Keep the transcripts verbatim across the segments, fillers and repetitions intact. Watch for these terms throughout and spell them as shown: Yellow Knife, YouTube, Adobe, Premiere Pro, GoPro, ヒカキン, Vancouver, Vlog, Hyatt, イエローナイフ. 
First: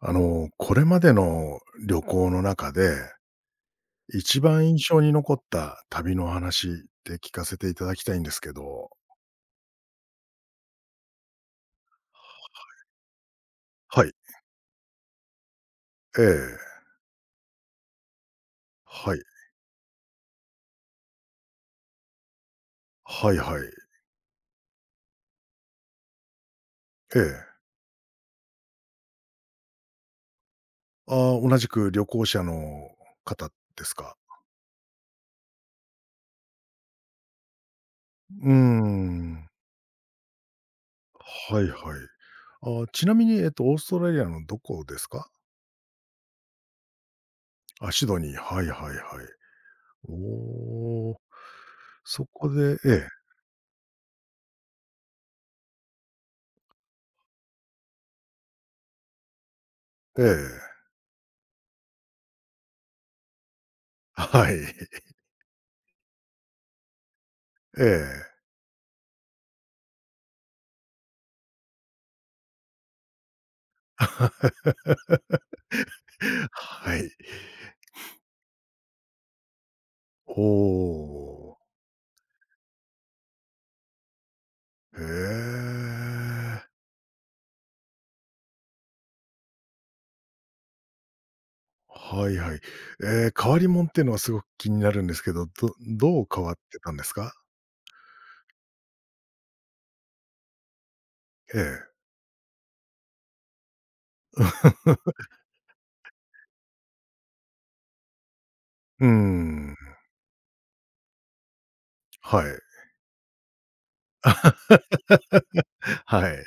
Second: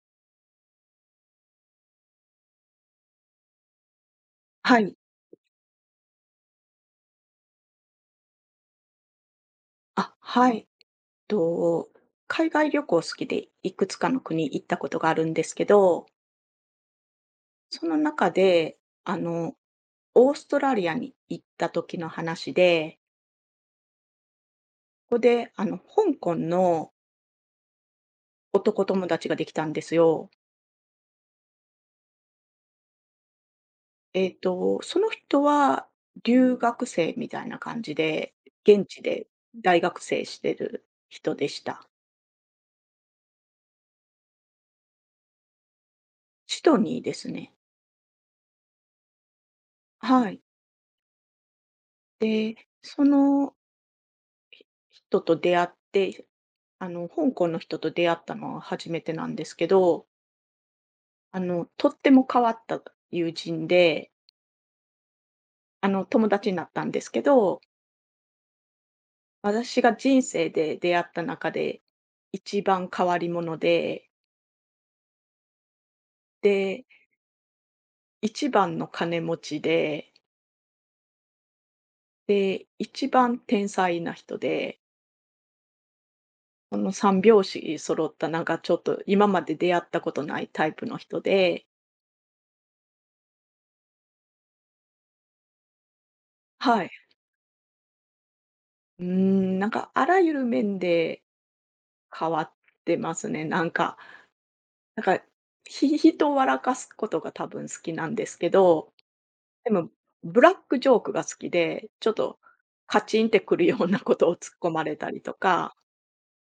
あの、これまでの旅行の中で、一番印はい。象に残った旅の話って聞かせていただきたいんですけど。あ、はい。と、海外旅行好きで、いくつはかい。の国行ったことがあるんですけど、ええ。その中で、はあい。の、オーストラリアに行った時の話で、はいはい。ここで、あの、香港のええ。男友達ができたんですよ。ああ、同じく旅行者の方ですか？えっと、その人は留学生みたいな感じで、うー現地でん。大学生してる人ではしいた。はい。ああ、ちなみに、えっと、オーストラリアのどこですか？シドニーですね。あ、シドニー。はいはいはい。おはい。お、そこで、で、そえの人と出会って、あの、香港の人と出会ったのは初めてなんですけど、え、ええ。あの、とっても変わった友人で、はい。あの、友達になったんですけど、ええ。私が人生で出会った中で一番変わり者で、で、はい。一番の金持ちで、おお、で、一番天才な人で、へえ。この三拍子揃ったなんかちょっと今まで出会ったことないタイプの人で、はいはい。えー変わりもんっていうのはすごく気になるんですけど、どどう変わってはい。たんですか？うーん、なんかあらゆる面でええ。変わってますね。なんか、なん か、ひ人を笑かすことが多分好きなんですけど、うーでん、もブラックジョークが好きで、ちょっとはい。カチンってくるようなことを突っ込まれたりとか、はい。う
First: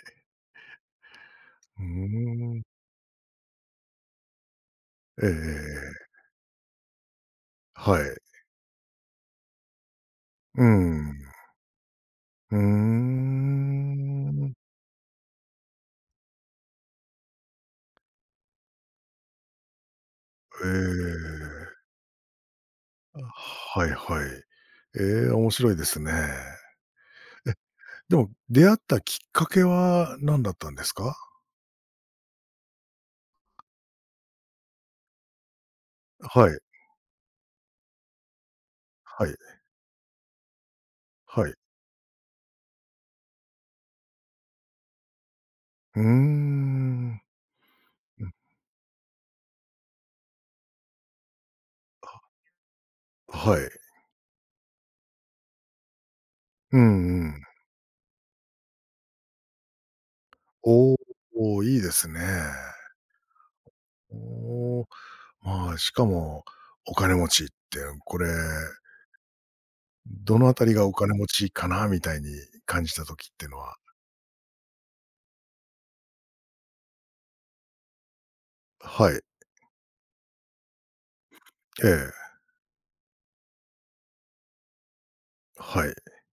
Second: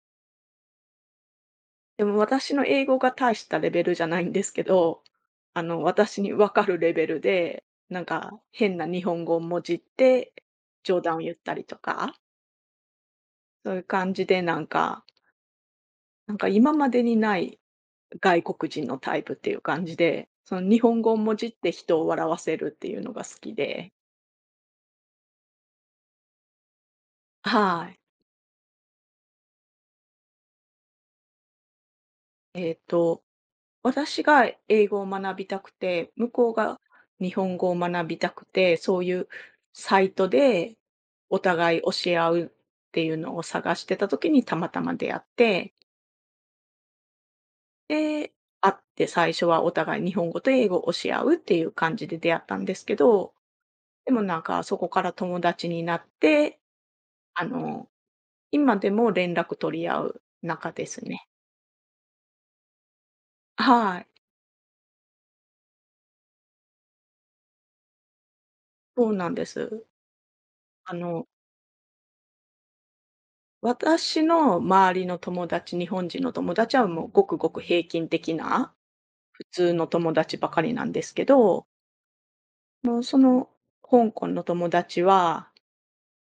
ーでも私ん。の英語が大したレベルじゃないんですけど、あの、ええ、私にわかるレベルで、はなんい。か変な日本語をもじってうー冗談を言ん。ったりとか、うーそういう感じでん。なんか、なんか今までにない外国人のタイプっていう感じで、そえの日本語をもじってえ。人を笑わせるっていうのが好きはで。いはい。ええ、面白いですね。え、はい。でも出会ったきっかけは何だったんですか？えっと、私が英語を学びたくて、向はこうい、が日本語を学びたくて、そういうはい、サイトでおはい。互い教え合うっていうのを探してた時にたまたま出会って、うーん。うん。で、会って最初はお互い日本語と英語を教え合うっていう感じであ、出会ったんですけど、はい。でもなんかそこから友達になって、うんうん。あの、今でも連絡取り合う仲でおーすね。おー、いいですね。はい、おお、まあ、しかも、お金持ちって、これ、そうなんです。どのあたりがあお金の、持ちかなみたいに感じたときっていうのは、私の周りの友達、日本人の友達はもうごくごく平均的なはい、普通の友達ばかりなんですけど、ええ、もうその香港の友達は、はい、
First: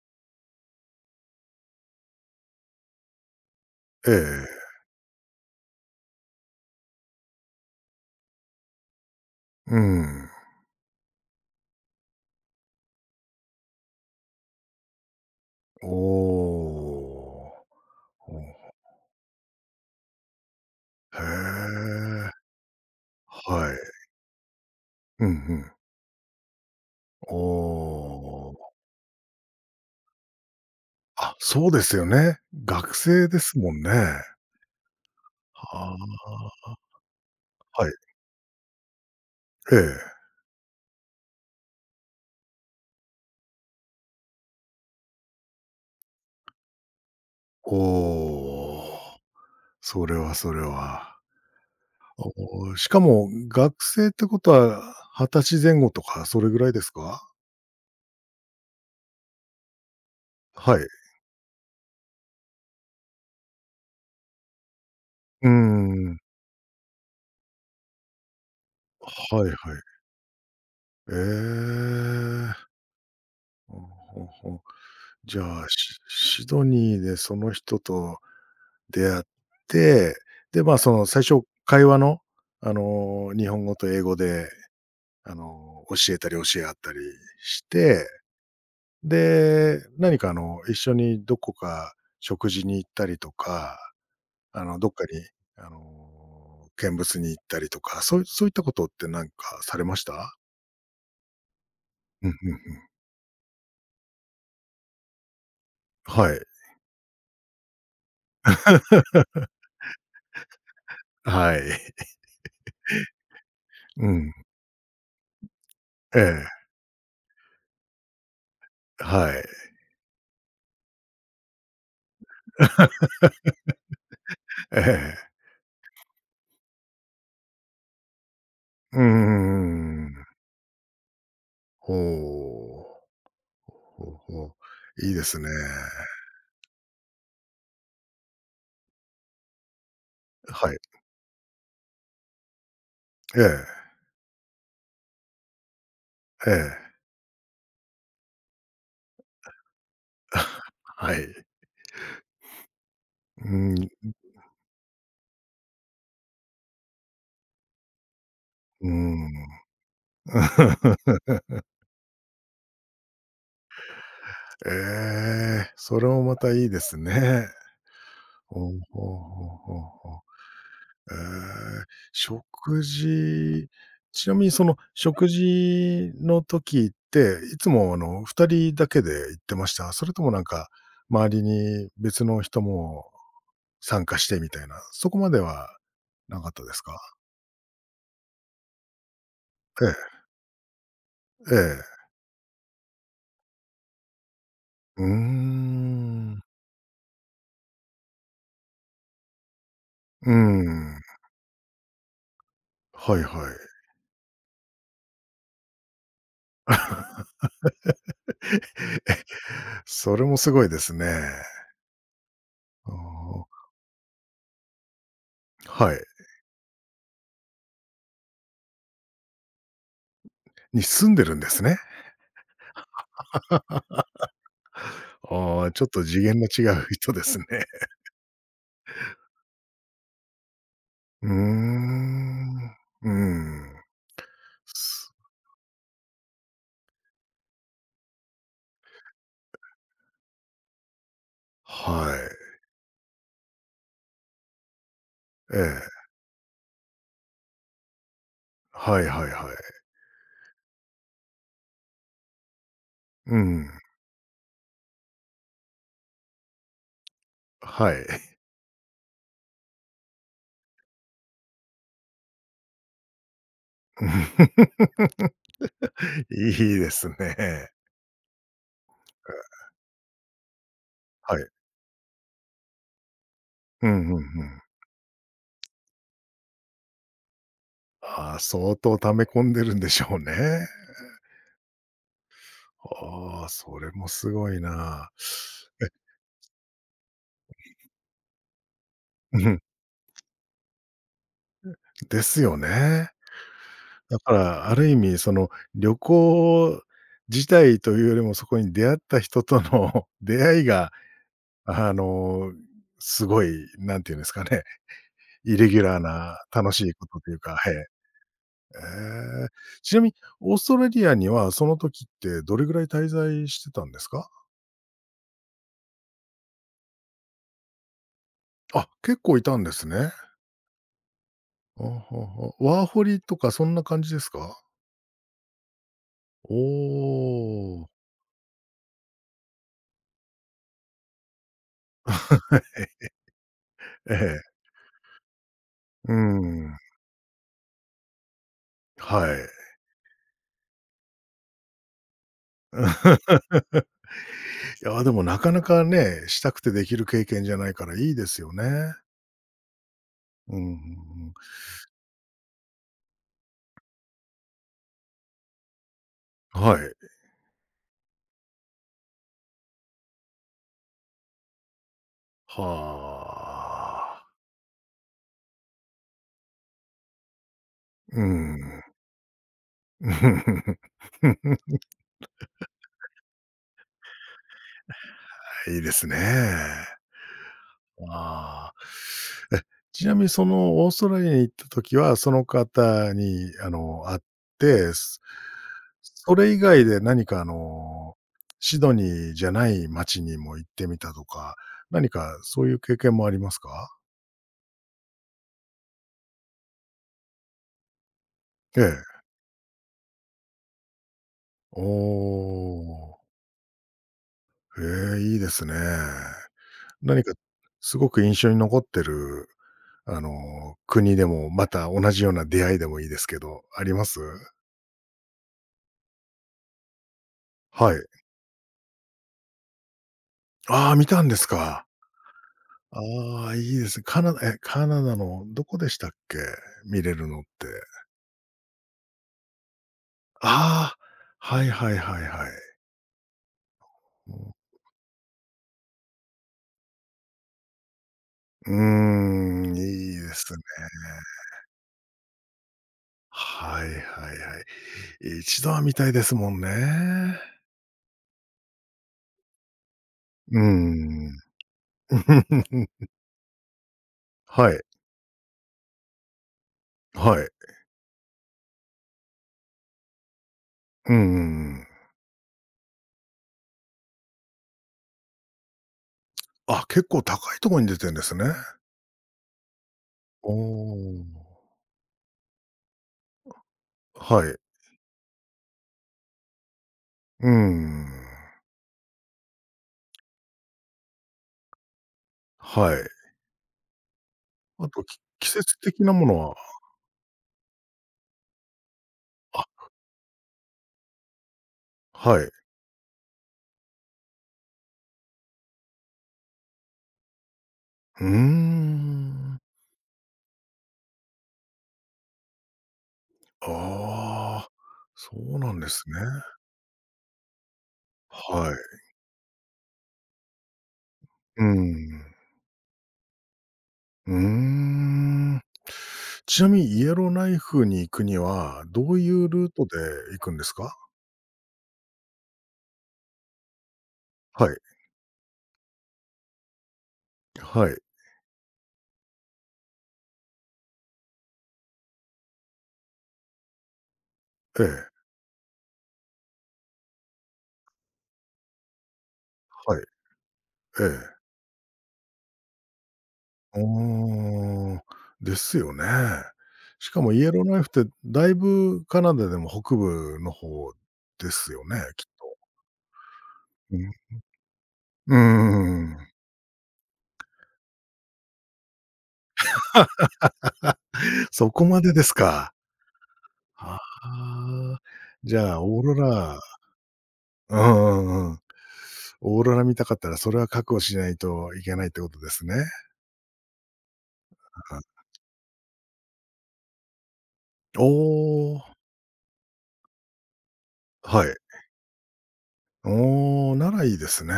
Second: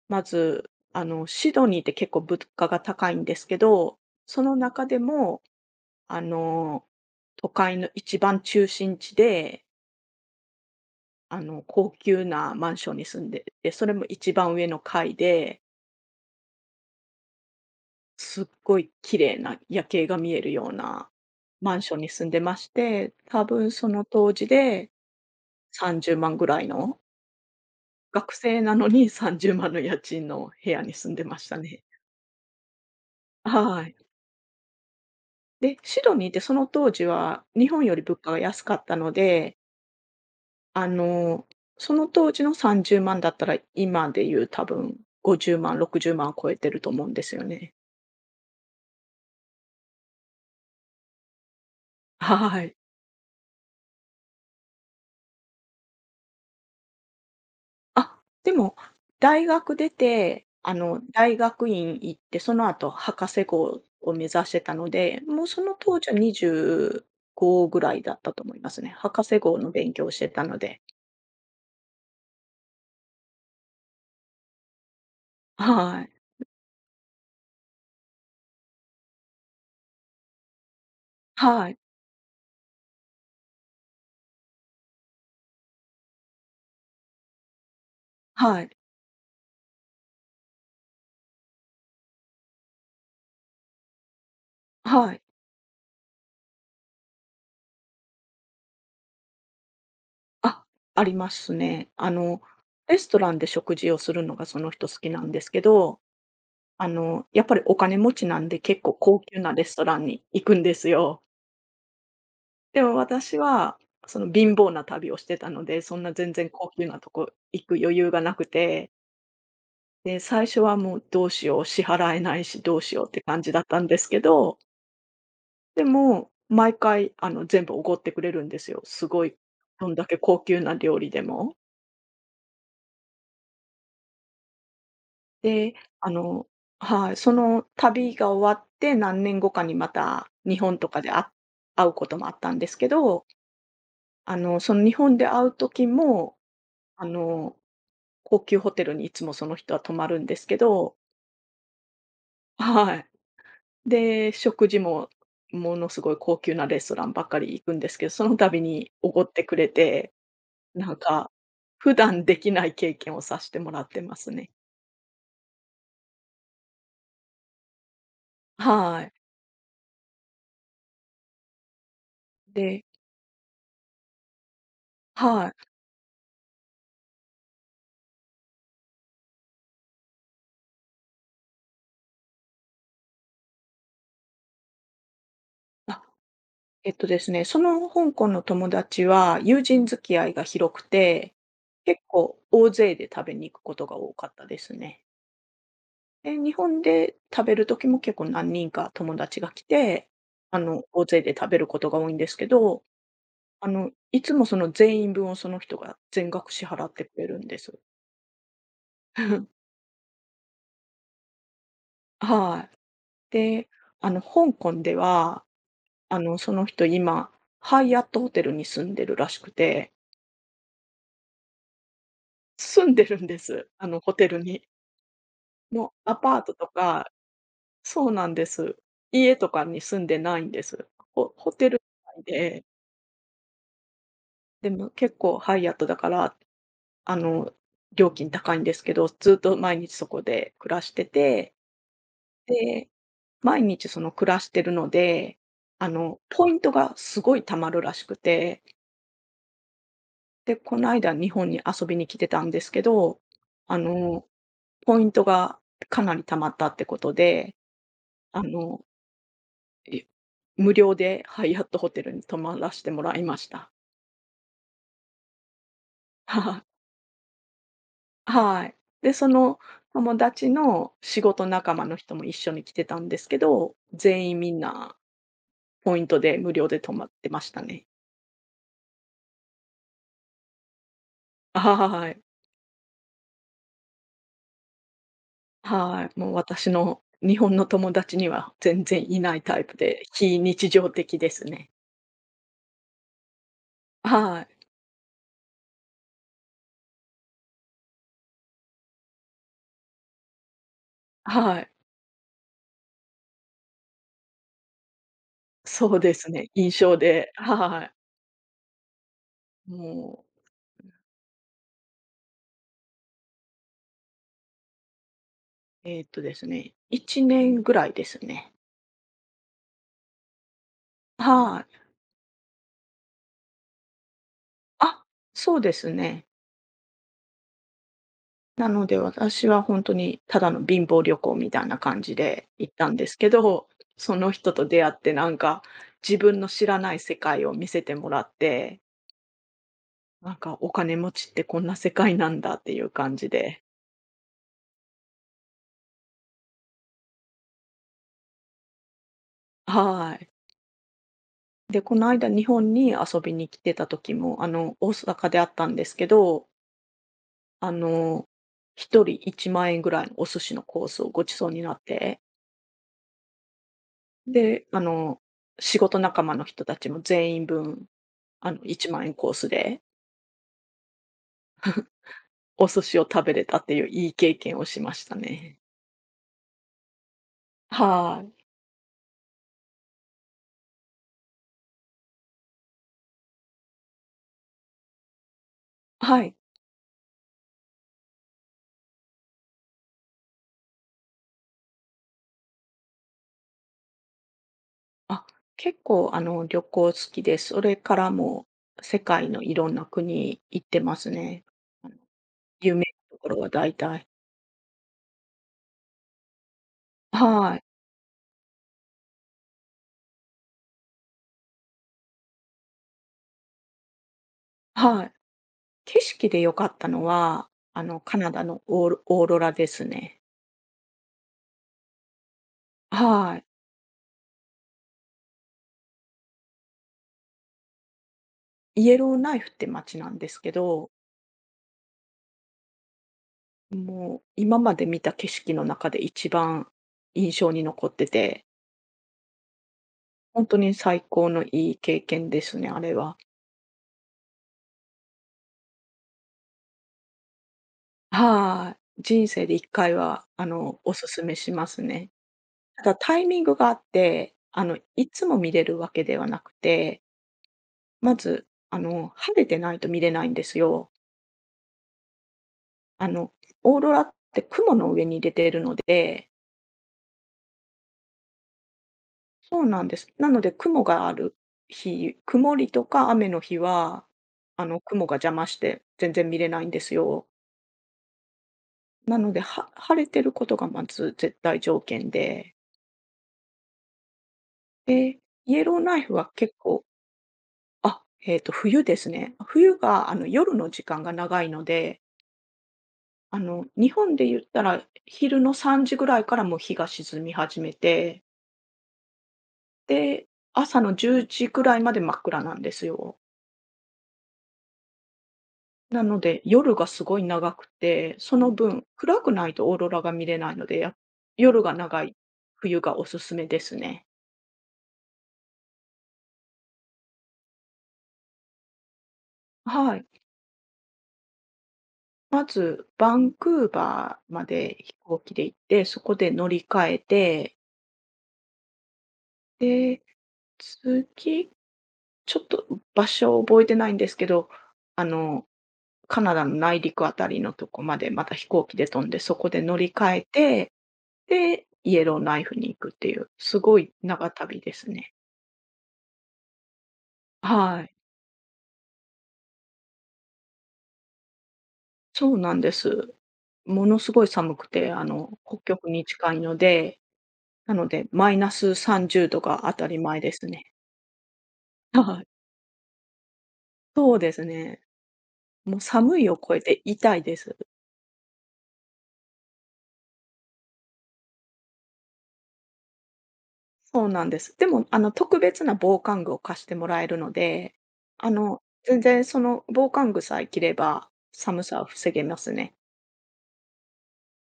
まず、あの、シドニーって結構物価が高いんですけど、えそのえ。中でも、あの、都会の一番中心地で、うん。あの、高級なマンションに住んでて、それも一番上の階で、おお。お、すっごい綺麗な夜景が見えるようなへマンションに住え、んでまして、多分はそい。の当時でうんうん。さんじゅうまんぐらいの、お学生なお。のにさんじゅうまんの家賃の部屋に住んであ、ましたそうでね。すよね。学生ですもんはね。い。はで、あ。シドニーってそのは当時は日本よい。り物価が安かったので、ええ。あの、その当時のさんじゅうまんだったら今でいう多分ごじゅうまん、ろくじゅうまん超えてると思うんですよね。おお、それはそれは。おはい。お、しかも学生ってことは、二十歳前後とかそれぐらいですか？あ、でも、大学出て、あはい。の、大学院行って、その後博士号を目指してたので、もううーその当時はん。にじゅうごぐらいだったと思いますね。博士はいはい。号の勉強をしてたので。ええ。ほうほうほう。じゃあ、シはい。シドニーでその人と出会って、で、まあ、その最初はい。会話の、あのー、日本語と英語で、あのー、教えたり教え合ったりしてはい。で、何かあの、一緒にどこか食事に行ったりとか、あの、どっかに、はい。あの、見物に行ったりとか、そういそういったことってなんかされました？あ、ありますね。あうんうの、んうん。レストランで食事をするのがその人好きなんですけど、はい。あの、やっぱりお金持ちなんで結構高級なレストランに行くんですよ。はい。でも私は、うそのん。貧乏な旅をしてたので、そんなえ全え。然高級なとこ行く余裕がなくて、はい。で、最初はもうどうしよう、支払えないしどうしようっ て感じだったんですけど、ええ。でも毎回あの全部おごってくれるんですよ。うんうすごい、どんだんうんうけん、高級な料理でも。ほうほうほう。いいですね。で、あのはい、その旅が終わって何年後かにまた日は本い。とかで会会うこともあったんですけど、ええ。あの、その日本で会う時も、ええ。あの、高級ホテルにいつもその人は泊まるんですけ ど、はい。はい。うん、で、食事もものすごい高級なレストランばっかり行くんですけど、その度うにおごってん。くれて、なんか、普段できない経験をさせてもらってますね。ええ、それもまたいいですね。ほうはほうい。ほうほうほう。ええ、で、食事ちなみにその食はい。事の時って、いつもあの、ふたりだけで行ってました？それともなんか、周りに別の人も参加してみたいな、そこまではあ、なかったですえっか？とですね、その香港の友達は友人付えき合いが広くて、え、ええ。結構大勢で食べに行くことが多かったですね。うーで、ん。日本で食べる時も結構何人か友達が来て、うーあの、大ん。勢で食べることが多いんですけど、はいはい。あの、いつもその全員分をその人が全額支払ってくれるんです。え、それもすごいですね。はい。ああ、で、あの、香港では、はい。あの、その人今、ハイアットホテルに住んでるらしくて、に住んでるんですね。住んでるんです。あの、ホテルに。ああ、ちょもっうとア次パ元ーのトと違うか、人ですね。そうなんです。家とかに住んでないんです。うーホホテル内ん。で、うーん。でもす結構ハイアットだから、あの、料金高いんですけど、ずっと毎日そこで暮らしてて、はで、毎日その暮らしてるので、い。えあえ。の、ポイントがすごい貯まるらしくて、はいはいはい。で、この間日本に遊びに来てたんですけど、うん。あの、ポイントがかなり貯まったってことで、はい。あの、い無料でハイアットホテルに泊まらせてもらいました。はいいい。ですね。はい。で、その友達の仕は事い。仲間の人も一緒に来てたんですけど、うんうんうん。全員みんなポイントで無料で泊まってましたね。ああ、相当溜め込んでるんでしょうね。はい。ああ、それもすごいな。え、はい。もう私の日本の友達には全然いないうタん、イプで、非日常的ですね。ですよね。だかはい。ら、ある意味その、旅行自体というよりも、そこに出会った人との 出会いが、はい。あの、すごい、なんていうんですかね、イレギュラそーうですなね、印楽しい象こととで、いうか、ははい。い。えーちなみに、もう、オーストラリアにはその時ってどれぐらい滞在してたんですか？えーっとですね、いちねんぐらいですね。あ、結構いたんですね。はい。はあはあはワーホリとかそんな感じですか？あ、そうですね。おお。なので、私は本当にただの貧乏旅行みたいな感じで 行ったんですけど、えそのえ。人と出会ってなんか、うー自分の知らん。ない世界を見せてもらって、はい。なんかお金持ちってこんな世界なんだっていう感 じで、いや、でもなかなかね、したくてできる経験じゃないからいいですよね。はい。うん、うんで、この間日本に遊びに来てた時も、あの、大阪であったんですけど、うん。はい。あの、一人いちまん円ぐらいのお寿司のコースをご馳走になって、はあ。で、あの、仕事仲間の人たちも全員分、うあの、ん。いちまん円コースで お寿司を食べれたっていういい経験をしましたね。いいですね。はい。ああ。ちなみにそのオーストラリアに行った時は、その方にあの、会って、すはそい。れ以外で何かあの、シドニーじゃない街にも行ってみたとか、何かそういう経験もありますか？あ、結構、あの、旅行好きで、それからもえ世え。界のいろんな国行ってますね。おあの、有名なとお、ころは大体。ええ、いいですね。何かはい。すごく印象に残ってる、あの、国でも、また同じような出会いでもいいですけど、あります？はい。景色で良かったのは、あはの、い。カナダのオーロオーロラですね。ああ、見たんですか。はい。ああ、いいですね。カナダえ、カナダのどこでしたっけ？見れるのって。イエローナイフって街なんですけど、ああ、はいはいはいはい。もう、今うまで見た景色の中で一番印象に残ってて、ん、うーん、いいで本す当ね。に最高のいい経験ですね、あれは。はいはいはい。一度は見たいですもんね。はい。人生で一回は、あうーの、お勧めん。しますね。ただ タイミングがあって、あはの、い。いつも見れるわけではなくて、はい。まず、あの、晴れてないと見れないんですよ。うんうんうん。あの、オーロラって雲の上に出てるので。あ、結構高いところに出てんですね。そうなんです。なのおで雲があお。る日、曇りとか雨の日は、はい。あの、雲が邪魔して全然見れないんですよ。うーん。なので、は晴れてることがまず絶対条件で、はい。あと、で、き季イエロ節ーナ的イフなもはの結は。構、あ、えっと、冬ですね。冬あ、が、あの、夜の時間が長いので、はい。あの、日本で言ったら昼のさんじぐらいからもう日が沈み始めて、うーん。で、朝のじゅうじぐらいまで真っ暗なんですよ。ああ、そうなんでなすね。ので、夜がすごい長くて、そのは分、い。暗くないとオーロラが見れないので、や夜うが長いん。冬がおすすめですね。うーん。ちなみにイエローナイフに行くには、どういうルートではい。行くんですか？まず、バンクーバーまはでい。飛行機で行って、そこで乗り換えて、はい。で、次、ちょっと場所を覚えてないんですけど、えあえ。の、カナダの内陸あたりのとこまでまた飛行機で飛んで、そこで乗りはい。換えて、ええ。で、イエローナイフに行くっていう、すうごーい長旅ですん、ね。ですよね。しかもイエローナイはフっい。てだいぶカナダでも北部の方ですよね、きっそうなと。んです。もうのん。すごい寒くて、あうーの、北極にん。近いので、なので、マイナスさんじゅうどが当たり前ですね。そこ まではでい。すか。はそうですね。あ。じゃもうあ、オーロ寒いを超えラ。て痛いです。うんうんうん。オーロラ見たかったらそれは覚悟しないといけないってことですね。はそうなんです。でも、あの、い。特別な防寒具を貸してもらえるので、おあの、お、全然その防寒具さえ着れば、はい。寒さは防げますね。おお、ならいいですね。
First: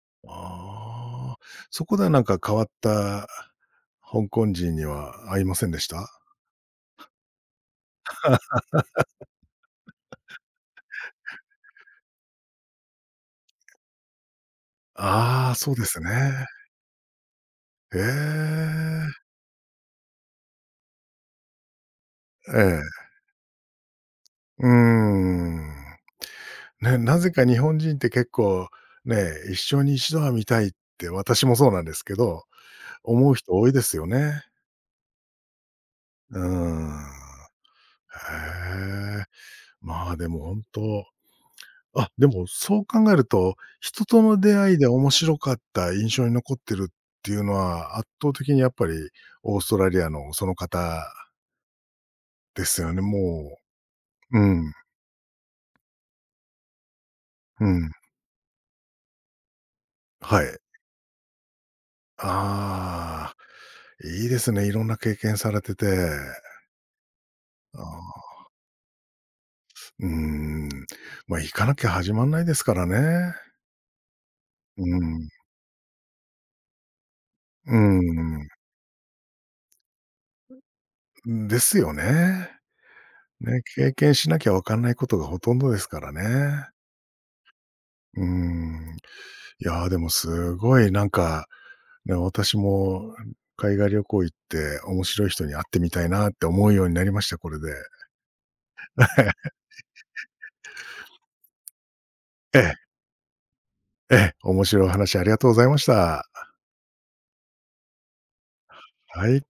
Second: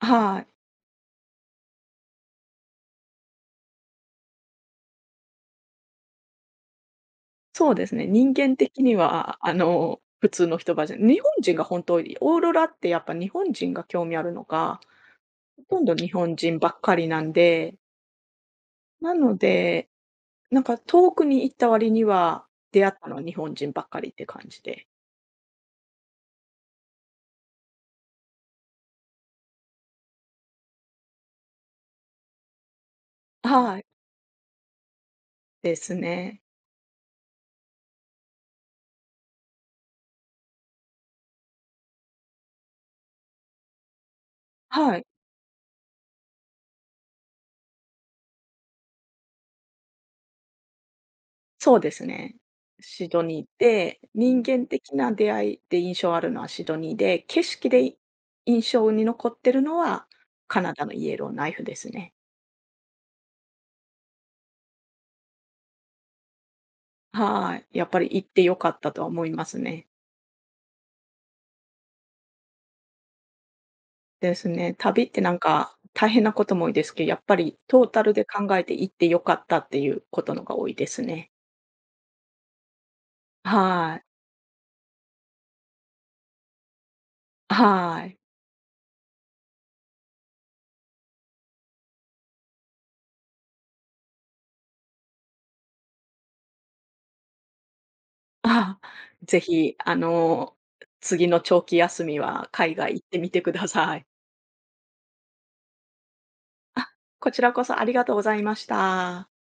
はい。ああ、そこではなんか変わった香港人には会いませんでした？そうですね。人間的には、あの、普通の人ばじゃ日本人が本当、オーロラってやっぱ日本人が興味あるのか、ああ、そうほとでんどす日本ね。人ばっかりなんで、えなえ。ので、なんか遠くに行った割には、え出会っえ。たのは日本人ばっかりって感じうーで。ん。ね、なぜか日本人って結構ね、一生に一度は見たいって私もそうなんですけど、思う人多いはでい、すよね。ですうね。ーん。へえ。まあ、でも本当、あ、でもそう考えると、人との出会いではい、面白かった印象に残ってるっていうのは、圧倒的にやっぱりオーストラリアのその方そうですね。ですよね、シドニーもで、う、う人間ん、的な出会いで印象あるのはシドニーで、景う色ん、で印象に残ってるのは、はい。カナダのイエローナイフですね。ああ、いいですね、いろんな経験されてて。はい、あやっぱり行っあ、て良かったとは思いますね。うーん、ま、行かなきゃ始まんないですからね。ですね。う旅ってん、なんか大変なことも多いですけど、やっぱりトータルで考うえて行って良かったっていうことのが多いですね。ーん、ですよね。ね、経はい。験しなきゃわかんないことがほとんどですからね。はい。うーん、いや、でもすごいなんか、ね、私も海外旅行行って面白い人に会ってみたいなって思うようになりました、これで。ああ、ぜ ひ、あの、次の長期休みはえ海え。外行ってみてください。ええ、面白いお話ありがとうございました。あ、こちらこそありがとうございましはた。い。